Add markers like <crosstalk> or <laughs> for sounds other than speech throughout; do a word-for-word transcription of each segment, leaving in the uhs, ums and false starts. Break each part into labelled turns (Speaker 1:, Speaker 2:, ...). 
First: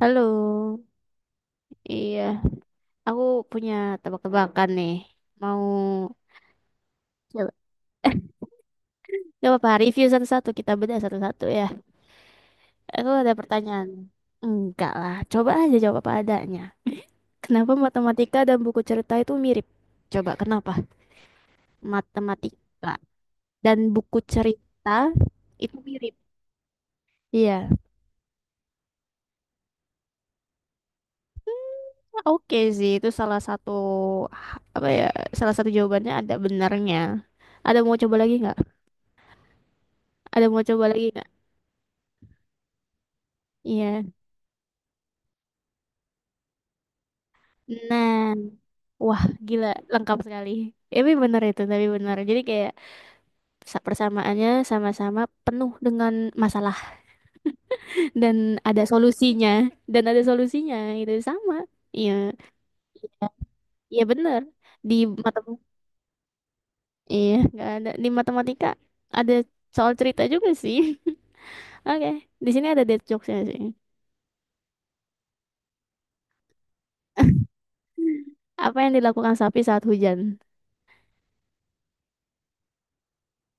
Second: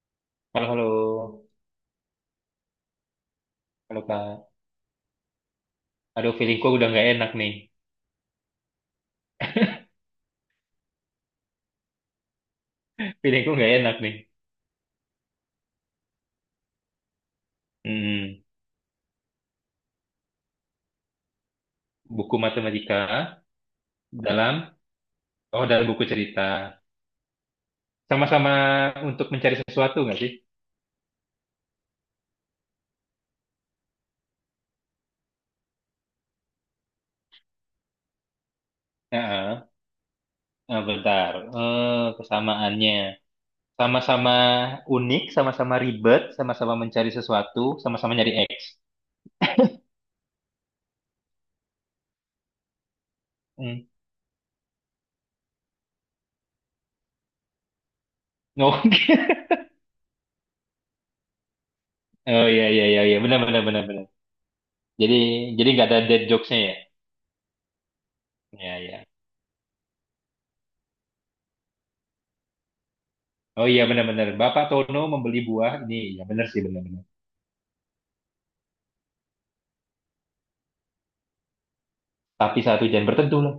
Speaker 1: Halo,
Speaker 2: Halo, halo.
Speaker 1: iya, aku punya
Speaker 2: Halo, Kak.
Speaker 1: tebak-tebakan nih. Mau
Speaker 2: Aduh, feelingku udah nggak enak
Speaker 1: coba,
Speaker 2: nih.
Speaker 1: gak apa-apa, review satu-satu, kita bedah satu-satu ya. Aku
Speaker 2: <laughs>
Speaker 1: ada
Speaker 2: Feelingku nggak
Speaker 1: pertanyaan.
Speaker 2: enak nih.
Speaker 1: Enggak lah, coba aja jawab apa adanya. Kenapa matematika
Speaker 2: Hmm,
Speaker 1: dan buku cerita itu mirip? Coba kenapa
Speaker 2: buku
Speaker 1: matematika
Speaker 2: matematika
Speaker 1: dan buku
Speaker 2: dalam,
Speaker 1: cerita
Speaker 2: oh
Speaker 1: itu
Speaker 2: dalam buku
Speaker 1: mirip?
Speaker 2: cerita.
Speaker 1: Iya,
Speaker 2: Sama-sama untuk mencari sesuatu nggak sih?
Speaker 1: oke sih, itu salah satu apa ya? Salah satu jawabannya ada benarnya. Ada mau coba lagi nggak?
Speaker 2: Heeh.
Speaker 1: Ada mau
Speaker 2: Nah,
Speaker 1: coba lagi nggak?
Speaker 2: bentar. Eh, kesamaannya.
Speaker 1: Iya.
Speaker 2: Sama-sama unik, sama-sama ribet, sama-sama mencari sesuatu, sama-sama nyari
Speaker 1: Nah,
Speaker 2: X.
Speaker 1: wah gila lengkap sekali. Tapi benar itu, tapi benar. Jadi kayak sa-
Speaker 2: Hmm.
Speaker 1: persamaannya sama-sama penuh dengan masalah <laughs> dan
Speaker 2: No.
Speaker 1: ada
Speaker 2: <laughs>
Speaker 1: solusinya dan ada solusinya itu sama. Iya,
Speaker 2: Oh, iya, iya, iya, iya. Benar, benar, benar,
Speaker 1: iya
Speaker 2: benar.
Speaker 1: benar. Di
Speaker 2: Jadi,
Speaker 1: mata
Speaker 2: jadi nggak ada dead jokes-nya ya?
Speaker 1: iya nggak ada di matematika
Speaker 2: Iya, iya.
Speaker 1: ada soal cerita juga sih. <laughs> Oke, di sini ada dead jokesnya sih.
Speaker 2: Oh iya benar-benar. Bapak Tono membeli buah ini. Ya benar sih benar-benar.
Speaker 1: Apa yang dilakukan sapi saat hujan?
Speaker 2: Tapi satu jam berteduh lah.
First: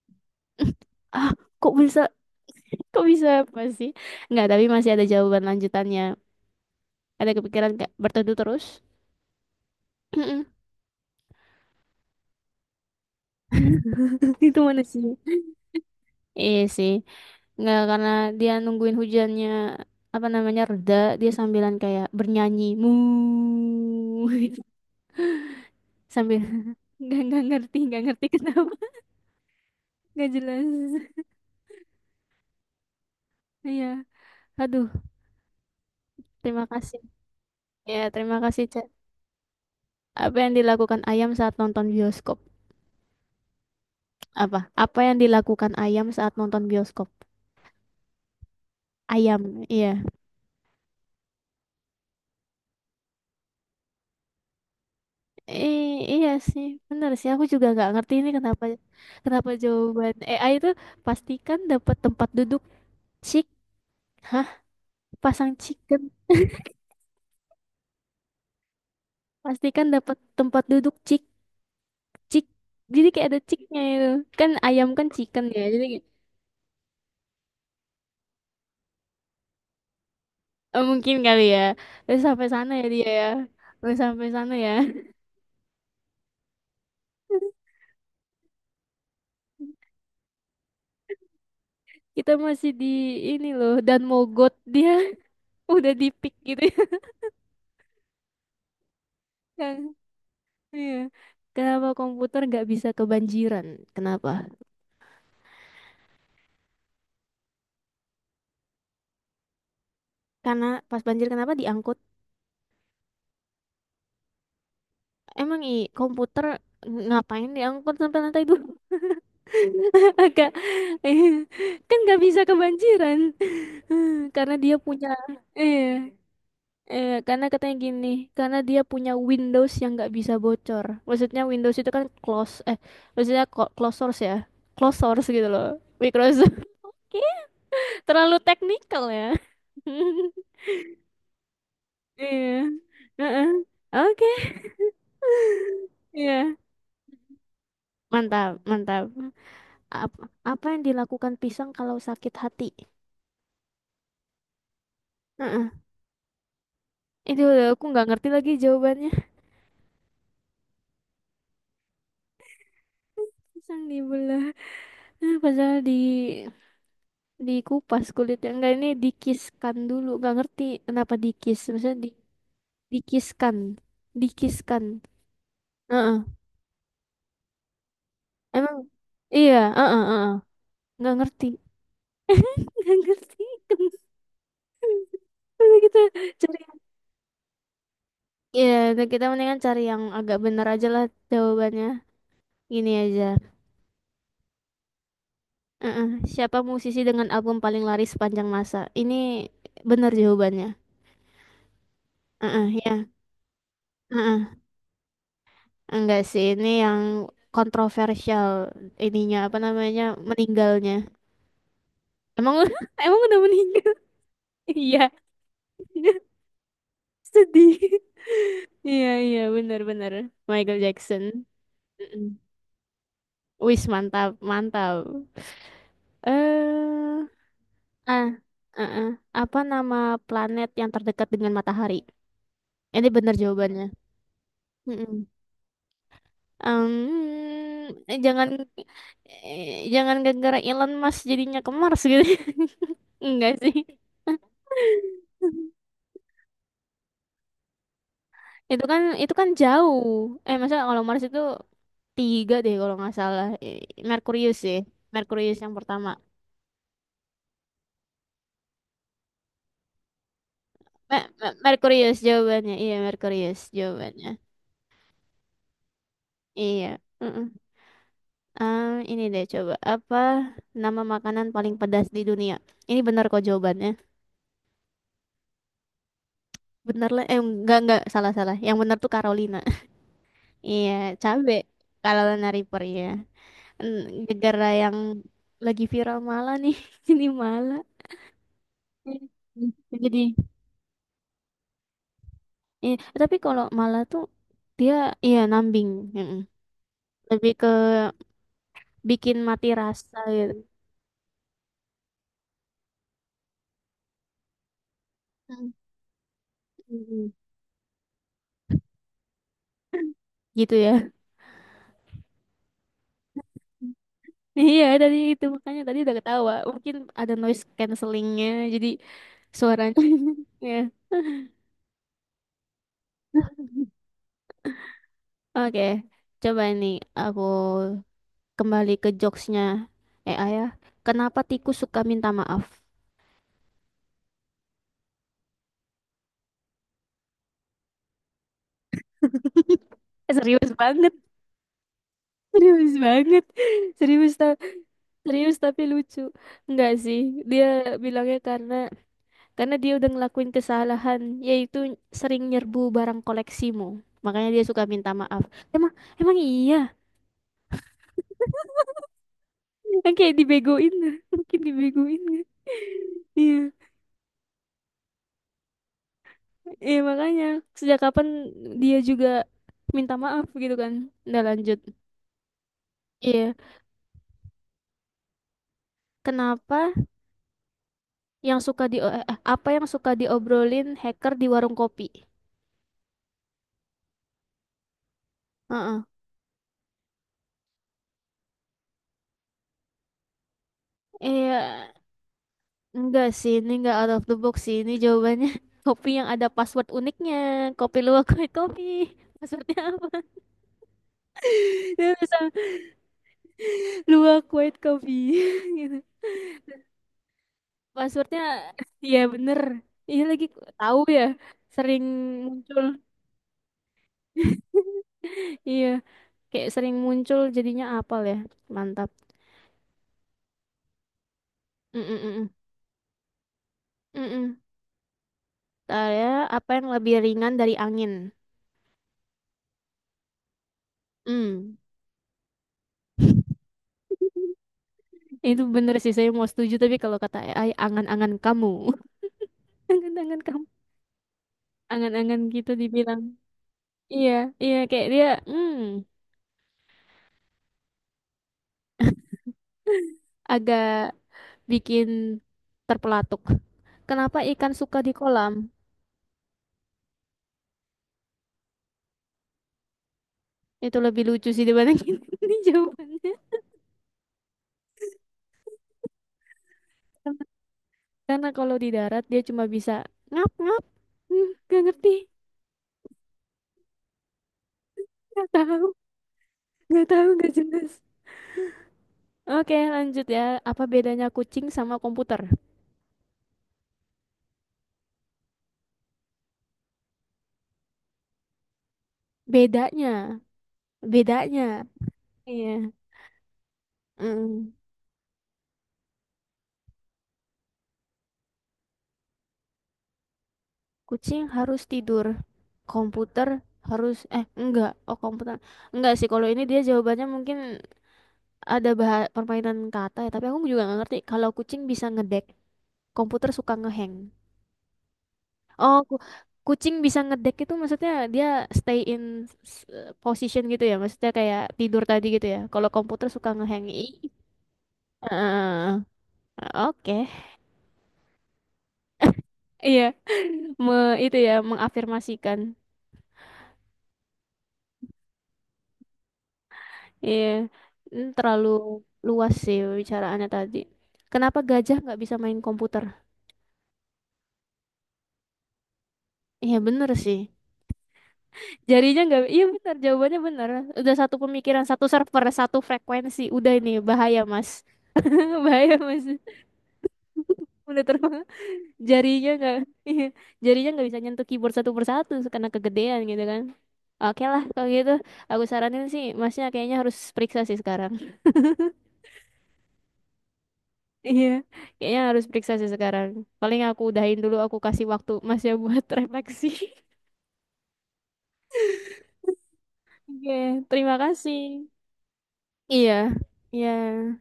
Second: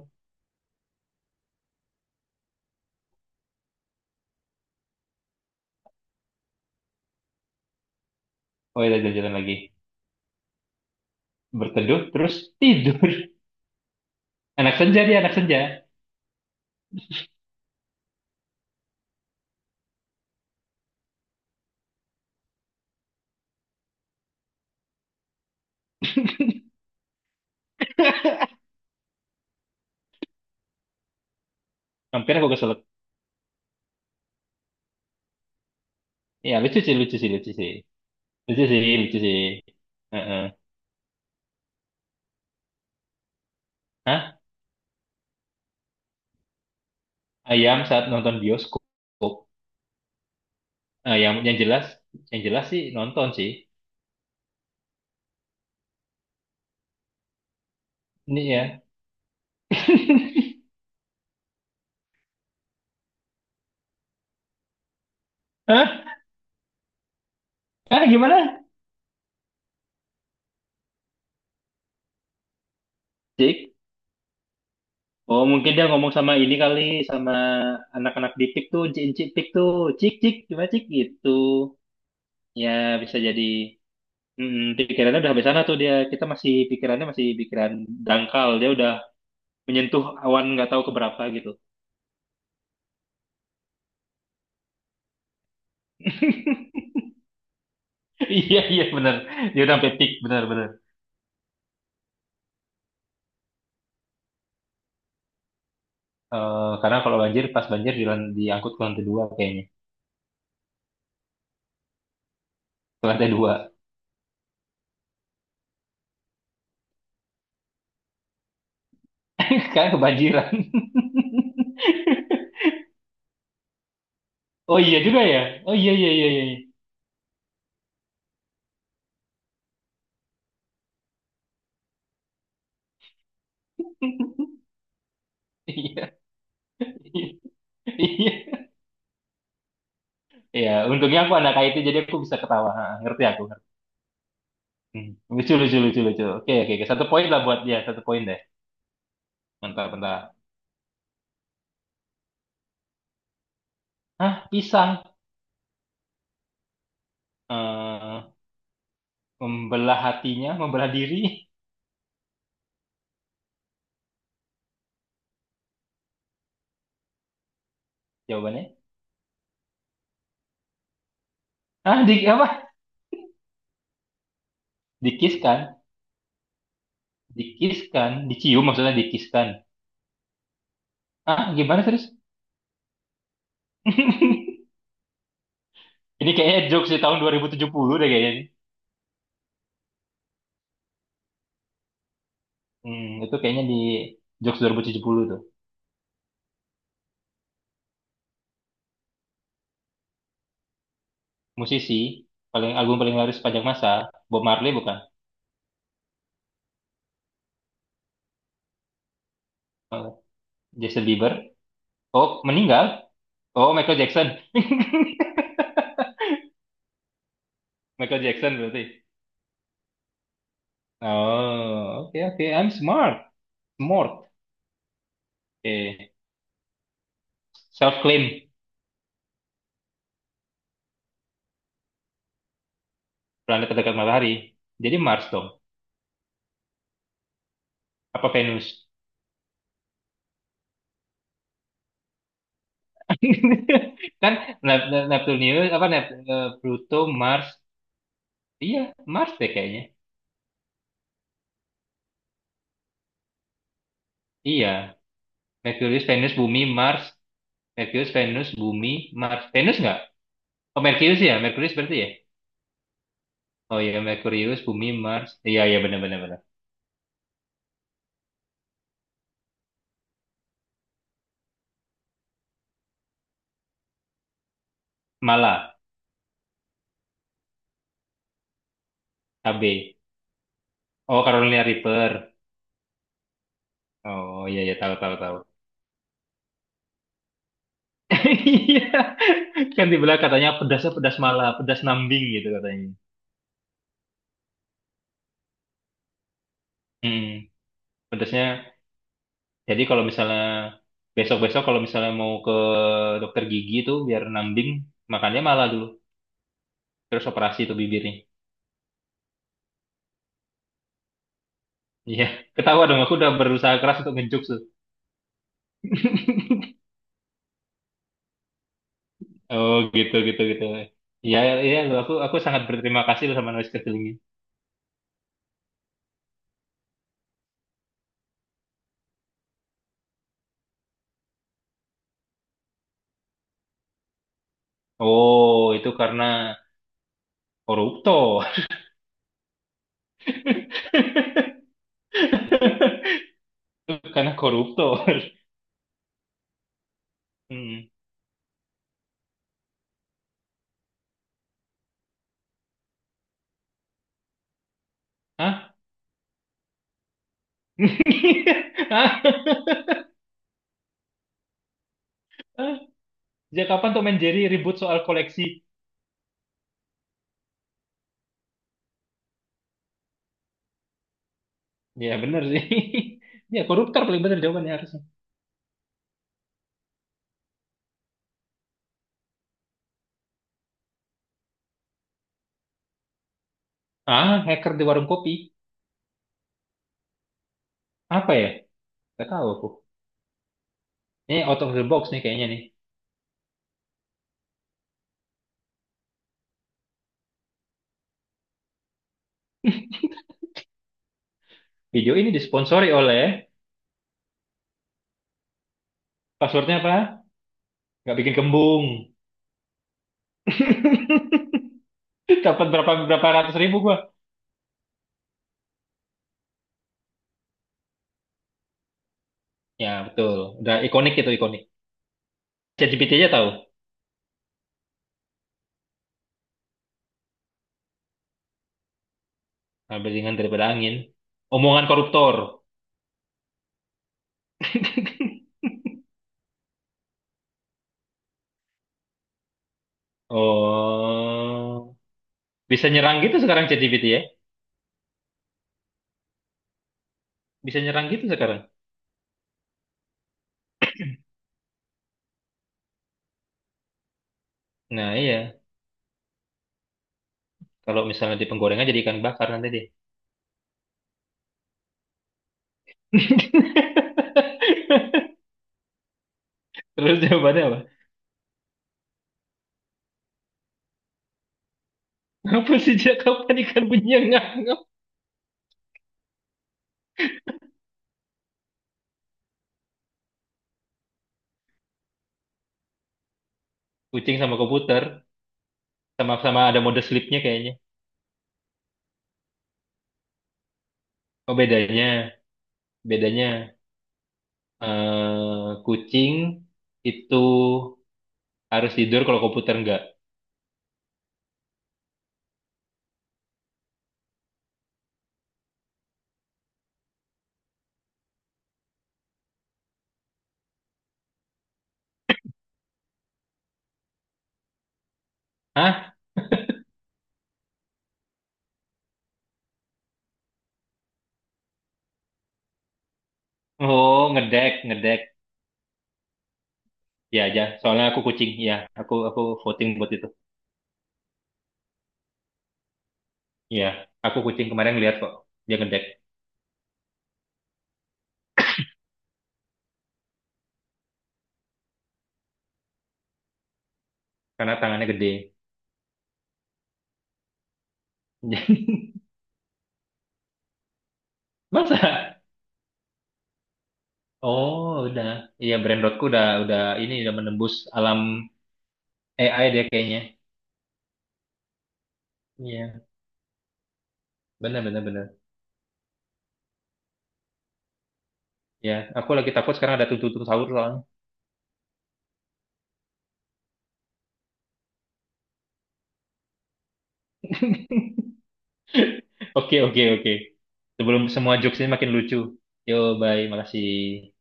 Speaker 1: <laughs> Ah, kok bisa? Kok bisa apa sih? Nggak, tapi masih ada jawaban lanjutannya. Ada kepikiran nggak berteduh terus?
Speaker 2: Oh iya jalan-jalan lagi.
Speaker 1: <laughs>
Speaker 2: Berteduh terus tidur.
Speaker 1: Itu
Speaker 2: <laughs> Anak
Speaker 1: mana
Speaker 2: senja
Speaker 1: sih?
Speaker 2: dia anak senja.
Speaker 1: Iya sih. Nggak, karena dia nungguin hujannya, apa namanya, reda, dia sambilan kayak bernyanyi. Mu gitu. <laughs> Sambil nggak nggak ngerti, nggak ngerti kenapa. <laughs> Nggak jelas.
Speaker 2: Hampir aku keselak.
Speaker 1: Iya. Aduh,
Speaker 2: Ya
Speaker 1: terima
Speaker 2: lucu sih
Speaker 1: kasih.
Speaker 2: lucu sih lucu sih.
Speaker 1: Ya, terima
Speaker 2: Lucu
Speaker 1: kasih,
Speaker 2: sih
Speaker 1: Cak.
Speaker 2: lucu sih.
Speaker 1: Apa
Speaker 2: Heeh.
Speaker 1: yang dilakukan ayam saat nonton bioskop?
Speaker 2: Hah?
Speaker 1: Apa? Apa yang dilakukan ayam saat nonton bioskop?
Speaker 2: Ayam saat nonton bioskop.
Speaker 1: Ayam, iya.
Speaker 2: Ah, yang yang jelas yang jelas sih nonton sih.
Speaker 1: I- iya sih, bener sih. Aku juga nggak ngerti ini
Speaker 2: Ini
Speaker 1: kenapa
Speaker 2: ya.
Speaker 1: kenapa jawaban A I itu pastikan dapat tempat duduk cik, hah? Pasang chicken,
Speaker 2: Hah? Hah gimana?
Speaker 1: pastikan dapat tempat duduk cik cik. Jadi kayak ada
Speaker 2: Cik.
Speaker 1: ciknya itu. Kan ayam kan
Speaker 2: Oh
Speaker 1: chicken ya.
Speaker 2: mungkin
Speaker 1: Jadi
Speaker 2: dia
Speaker 1: kayak-
Speaker 2: ngomong sama ini kali sama anak-anak di P I K tuh, cik-cik P I K tuh, cik-cik gimana
Speaker 1: eh,
Speaker 2: cik
Speaker 1: mungkin
Speaker 2: gitu.
Speaker 1: kali ya. Terus sampai
Speaker 2: Ya
Speaker 1: sana ya dia
Speaker 2: bisa
Speaker 1: ya.
Speaker 2: jadi
Speaker 1: Terus sampai sana
Speaker 2: mm,
Speaker 1: ya.
Speaker 2: pikirannya udah sampai sana tuh dia. Kita masih pikirannya masih
Speaker 1: <laughs>
Speaker 2: pikiran dangkal. Dia udah menyentuh awan nggak tahu keberapa gitu. <laughs>
Speaker 1: Kita masih di ini loh dan mogot dia <laughs> udah di pick gitu ya. <laughs>
Speaker 2: Iya iya benar. Dia udah
Speaker 1: Yang-
Speaker 2: sampai peak benar benar.
Speaker 1: Iya. Kenapa komputer nggak bisa kebanjiran? Kenapa?
Speaker 2: Eh, karena kalau banjir pas banjir di, lan- diangkut ke lantai dua kayaknya.
Speaker 1: Karena pas banjir kenapa diangkut?
Speaker 2: Ke lantai dua.
Speaker 1: Emang i komputer ngapain diangkut sampai lantai dua?
Speaker 2: <laughs> Karena
Speaker 1: <laughs> Agak
Speaker 2: kebanjiran. <laughs>
Speaker 1: <laughs> kan nggak bisa kebanjiran <laughs> karena dia
Speaker 2: Oh iya
Speaker 1: punya
Speaker 2: juga ya. Oh
Speaker 1: eh
Speaker 2: iya iya iya iya. <laughs>
Speaker 1: eh karena katanya gini, karena dia punya Windows yang nggak bisa bocor. Maksudnya Windows itu kan close eh maksudnya co- close source ya. Close source gitu
Speaker 2: Iya
Speaker 1: loh.
Speaker 2: iya.
Speaker 1: Microsoft. <laughs> Terlalu
Speaker 2: Iya.
Speaker 1: teknikal ya. <laughs>
Speaker 2: Iya, untungnya aku anak itu jadi aku bisa
Speaker 1: Iya.
Speaker 2: ketawa. Ha, ngerti aku.
Speaker 1: Heeh.
Speaker 2: Ngerti.
Speaker 1: Oke. <laughs>
Speaker 2: Hmm. Lucu lucu lucu lucu. Oke
Speaker 1: Iya.
Speaker 2: oke. Oke. Satu poin lah buat dia. Satu poin
Speaker 1: Mantap, mantap. Apa,
Speaker 2: mentah-mentah.
Speaker 1: apa yang dilakukan pisang kalau sakit hati?
Speaker 2: Ah, pisang.
Speaker 1: Heeh. Itu udah aku nggak ngerti
Speaker 2: Eh,
Speaker 1: lagi jawabannya.
Speaker 2: membelah hatinya, membelah diri.
Speaker 1: Pisang dibelah, eh, padahal di dikupas
Speaker 2: <laughs>
Speaker 1: kulitnya.
Speaker 2: Jawabannya.
Speaker 1: Enggak, ini dikiskan dulu. Nggak ngerti kenapa dikis. Maksudnya
Speaker 2: Ah,
Speaker 1: di,
Speaker 2: di apa?
Speaker 1: dikiskan, dikiskan.
Speaker 2: Dikiskan.
Speaker 1: Heeh.
Speaker 2: Dikiskan. Dicium
Speaker 1: Emang
Speaker 2: maksudnya dikiskan.
Speaker 1: iya, heeh, heeh. Nggak ngerti.
Speaker 2: Ah, gimana terus? <laughs>
Speaker 1: <laughs> Nggak ngerti. Udah kita
Speaker 2: Ini
Speaker 1: cari.
Speaker 2: kayaknya jokes di tahun dua ribu tujuh puluh deh kayaknya. Nih.
Speaker 1: Iya, udah kita mendingan cari yang agak bener aja lah jawabannya. Gini
Speaker 2: Hmm,
Speaker 1: aja.
Speaker 2: itu kayaknya di jokes dua ribu tujuh puluh tuh.
Speaker 1: Heeh. Siapa musisi dengan album paling laris sepanjang masa? Ini benar jawabannya.
Speaker 2: Musisi, paling
Speaker 1: Heeh,
Speaker 2: album
Speaker 1: ya.
Speaker 2: paling laris sepanjang masa. Bob
Speaker 1: Heeh.
Speaker 2: Marley bukan?
Speaker 1: Enggak sih, ini yang kontroversial ininya apa namanya?
Speaker 2: Eh,
Speaker 1: Meninggalnya.
Speaker 2: Jason Bieber. Oh,
Speaker 1: Emang <laughs>
Speaker 2: meninggal?
Speaker 1: emang udah
Speaker 2: Oh,
Speaker 1: meninggal?
Speaker 2: Michael
Speaker 1: <laughs>
Speaker 2: Jackson.
Speaker 1: Iya.
Speaker 2: <laughs>
Speaker 1: <laughs> Sedih.
Speaker 2: Michael Jackson berarti.
Speaker 1: Iya, iya, benar-benar. Michael Jackson.
Speaker 2: Oh,
Speaker 1: Mm-mm.
Speaker 2: oke oke. I'm smart.
Speaker 1: Wis
Speaker 2: Smart.
Speaker 1: mantap, mantap.
Speaker 2: Eh,
Speaker 1: Eh,
Speaker 2: self-claim.
Speaker 1: ah, eh, eh. Apa nama planet yang terdekat dengan matahari? Ini benar
Speaker 2: Planet
Speaker 1: jawabannya.
Speaker 2: terdekat matahari. Jadi
Speaker 1: Mm-mm.
Speaker 2: Mars dong.
Speaker 1: Em, eh,
Speaker 2: Apa
Speaker 1: jangan
Speaker 2: Venus?
Speaker 1: eh, jangan gara-gara Elon Musk jadinya ke Mars gitu. <laughs> Enggak
Speaker 2: <laughs>
Speaker 1: sih.
Speaker 2: Kan Nep- Nep- Neptunus, apa Nep, eh, Pluto, Mars. Iya,
Speaker 1: Itu kan itu
Speaker 2: Mars
Speaker 1: kan
Speaker 2: deh kayaknya.
Speaker 1: jauh. Eh masa kalau Mars itu tiga deh kalau nggak salah. Eh, Merkurius
Speaker 2: Iya.
Speaker 1: sih. Merkurius yang
Speaker 2: Merkurius,
Speaker 1: pertama.
Speaker 2: Venus, Bumi, Mars. Merkurius, Venus, Bumi, Mars. Venus nggak? Oh, Merkurius
Speaker 1: Me-
Speaker 2: ya.
Speaker 1: me-
Speaker 2: Merkurius berarti ya?
Speaker 1: Merkurius jawabannya. Iya, Merkurius
Speaker 2: Oh iya,
Speaker 1: jawabannya.
Speaker 2: Merkurius, Bumi, Mars. Iya, iya benar-benar. Benar. Benar, benar.
Speaker 1: Iya. Mm-mm. Ah, ini deh coba apa nama makanan paling pedas di dunia? Ini benar kok jawabannya.
Speaker 2: Mala,
Speaker 1: Bener lah. Eh enggak enggak salah salah. Yang benar tuh Carolina.
Speaker 2: K B.
Speaker 1: Iya,
Speaker 2: Oh,
Speaker 1: cabe
Speaker 2: Carolina
Speaker 1: kalau
Speaker 2: Reaper.
Speaker 1: Lana River ya. En-
Speaker 2: Oh iya,
Speaker 1: Gegara
Speaker 2: iya tahu
Speaker 1: yang
Speaker 2: tahu tahu.
Speaker 1: lagi viral malah nih, <laughs> ini malah.
Speaker 2: Iya.
Speaker 1: Iya.
Speaker 2: Kan
Speaker 1: Jadi,
Speaker 2: dibilang katanya pedasnya pedas malah, pedas nambing gitu katanya.
Speaker 1: iya. Tapi kalau malah tuh dia iya nambing, mm-mm.
Speaker 2: Hmm,
Speaker 1: Lebih ke
Speaker 2: pedasnya.
Speaker 1: bikin mati
Speaker 2: Jadi kalau
Speaker 1: rasa
Speaker 2: misalnya
Speaker 1: gitu.
Speaker 2: besok-besok kalau misalnya mau ke dokter gigi itu biar nambing, makannya malah
Speaker 1: Mm.
Speaker 2: dulu. Terus
Speaker 1: Mm-mm.
Speaker 2: operasi tuh bibirnya.
Speaker 1: Gitu ya.
Speaker 2: Iya, ketawa dong aku udah berusaha
Speaker 1: <laughs>
Speaker 2: keras untuk ngejuk tuh.
Speaker 1: Iya, tadi itu makanya tadi udah ketawa.
Speaker 2: <laughs>
Speaker 1: Mungkin ada noise cancellingnya, jadi
Speaker 2: Oh,
Speaker 1: suaranya.
Speaker 2: gitu gitu
Speaker 1: <laughs>
Speaker 2: gitu.
Speaker 1: Iya.
Speaker 2: Iya, iya lu aku aku sangat berterima kasih lu sama Noise Kecilnya.
Speaker 1: Oke, coba nih aku kembali ke jokesnya eh ya. Kenapa tikus suka minta maaf?
Speaker 2: Oh, itu karena korupto. <laughs>
Speaker 1: <laughs> Serius banget, serius banget, serius
Speaker 2: Karena
Speaker 1: tau.
Speaker 2: koruptor.
Speaker 1: Serius tapi lucu. Enggak sih. Dia
Speaker 2: Hmm.
Speaker 1: bilangnya karena karena dia udah ngelakuin kesalahan yaitu sering nyerbu barang koleksimu. Makanya dia suka minta maaf.
Speaker 2: Hah?
Speaker 1: Emang emang iya.
Speaker 2: <laughs> Hah?
Speaker 1: Kan kayak dibegoin. <laughs> Mungkin dibegoin. Nggak? Iya.
Speaker 2: Sejak kapan Tom and Jerry ribut soal koleksi?
Speaker 1: Iya makanya sejak kapan dia juga minta maaf gitu kan. Udah lanjut.
Speaker 2: Ya bener sih. <laughs>
Speaker 1: Iya,
Speaker 2: Ya koruptor paling bener jawabannya harusnya.
Speaker 1: kenapa yang suka di eh, eh, apa yang suka diobrolin hacker di warung kopi?
Speaker 2: Ah, hacker di warung kopi.
Speaker 1: Heeh.
Speaker 2: Apa ya? Gak tahu aku. Ini out of the
Speaker 1: Iya,
Speaker 2: box nih kayaknya nih.
Speaker 1: enggak sih, ini enggak out of the box sih. Ini jawabannya <laughs> kopi yang ada password uniknya. Kopi luwak white kopi. Passwordnya apa? <laughs> Dia
Speaker 2: Video ini
Speaker 1: bisa
Speaker 2: disponsori oleh
Speaker 1: luwak white coffee <laughs> gitu.
Speaker 2: passwordnya apa? Gak bikin
Speaker 1: Passwordnya,
Speaker 2: kembung.
Speaker 1: iya bener. Iya lagi tahu ya, sering
Speaker 2: <laughs> Dapat
Speaker 1: muncul.
Speaker 2: berapa berapa ratus ribu gua.
Speaker 1: <laughs> Iya, kayak sering muncul jadinya apal ya. Mantap.
Speaker 2: Ya betul. Udah ikonik itu ikonik.
Speaker 1: Mm -mm
Speaker 2: ChatGPT aja tahu.
Speaker 1: -mm. Ada apa yang lebih ringan dari angin?
Speaker 2: Lebih ringan daripada angin.
Speaker 1: Hmm,
Speaker 2: Omongan koruptor. <laughs>
Speaker 1: itu bener sih saya mau setuju tapi kalau kata A I angan-angan kamu, <laughs> angan-angan kamu,
Speaker 2: Oh.
Speaker 1: angan-angan gitu
Speaker 2: Bisa nyerang
Speaker 1: dibilang.
Speaker 2: gitu sekarang ChatGPT ya?
Speaker 1: Iya, iya kayak dia hmm
Speaker 2: Bisa nyerang gitu sekarang.
Speaker 1: agak bikin terpelatuk. Kenapa ikan suka
Speaker 2: Nah
Speaker 1: di
Speaker 2: iya,
Speaker 1: kolam?
Speaker 2: kalau misalnya di penggorengan jadi ikan bakar nanti dia.
Speaker 1: Itu lebih lucu sih dibandingin <laughs> ini jawabannya.
Speaker 2: <laughs> Terus
Speaker 1: Karena
Speaker 2: jawabannya apa?
Speaker 1: karena kalau di darat dia cuma bisa ngap-ngap. Hmm, gak ngerti,
Speaker 2: Apa sih sejak kapan ikan punya ngap.
Speaker 1: gak tahu, gak tahu, gak jelas. Oke, lanjut ya. Apa bedanya kucing sama komputer?
Speaker 2: Kucing sama komputer, sama-sama ada mode sleep-nya kayaknya.
Speaker 1: Bedanya,
Speaker 2: Oh
Speaker 1: bedanya.
Speaker 2: bedanya,
Speaker 1: Iya.
Speaker 2: bedanya
Speaker 1: Mm.
Speaker 2: eh, kucing itu harus tidur kalau komputer enggak.
Speaker 1: Kucing harus tidur. Komputer harus eh enggak, oh komputer. Enggak sih kalau ini dia jawabannya mungkin ada bah- permainan kata ya, tapi aku juga nggak ngerti kalau kucing bisa ngedek, komputer suka ngehang. Oh,
Speaker 2: Hah?
Speaker 1: ku- kucing bisa ngedek itu maksudnya dia stay in s- position gitu ya, maksudnya kayak tidur tadi gitu ya. Kalau komputer suka ngehang. Ih.
Speaker 2: Oh ngedek, ngedek.
Speaker 1: Eh, oke.
Speaker 2: Ya aja, soalnya aku kucing. Ya, aku aku voting
Speaker 1: Iya,
Speaker 2: buat itu.
Speaker 1: <laughs> me itu ya mengafirmasikan.
Speaker 2: Ya, aku kucing kemarin lihat kok dia ngedek.
Speaker 1: Iya, mm, terlalu luas sih bicaraannya tadi. Kenapa gajah nggak bisa main komputer?
Speaker 2: Karena tangannya gede.
Speaker 1: Iya bener sih.
Speaker 2: <laughs>
Speaker 1: Jarinya nggak, iya bener jawabannya bener. Udah satu pemikiran, satu
Speaker 2: Masa?
Speaker 1: server, satu frekuensi. Udah ini bahaya mas,
Speaker 2: Oh, udah.
Speaker 1: <laughs>
Speaker 2: Iya,
Speaker 1: bahaya
Speaker 2: Brandrodku
Speaker 1: mas.
Speaker 2: udah udah ini udah menembus
Speaker 1: Udah
Speaker 2: alam
Speaker 1: terbang, <laughs> jarinya
Speaker 2: A I
Speaker 1: nggak,
Speaker 2: dia kayaknya.
Speaker 1: iya. jarinya nggak bisa nyentuh keyboard satu persatu karena
Speaker 2: Iya,
Speaker 1: kegedean gitu kan. Oke lah
Speaker 2: benar
Speaker 1: kalau
Speaker 2: benar
Speaker 1: gitu,
Speaker 2: benar.
Speaker 1: aku saranin sih masnya kayaknya harus periksa sih sekarang.
Speaker 2: Ya, aku lagi takut sekarang ada tuntutan sahur soalnya.
Speaker 1: Iya, kayaknya harus periksa sih sekarang. Paling aku udahin dulu, aku kasih waktu Mas ya buat <laughs> refleksi.
Speaker 2: <laughs> Oke, oke, oke.
Speaker 1: Oke, terima
Speaker 2: Sebelum semua jokes
Speaker 1: kasih.
Speaker 2: ini makin lucu. Yo,
Speaker 1: Iya,
Speaker 2: bye.
Speaker 1: iya.
Speaker 2: Makasih.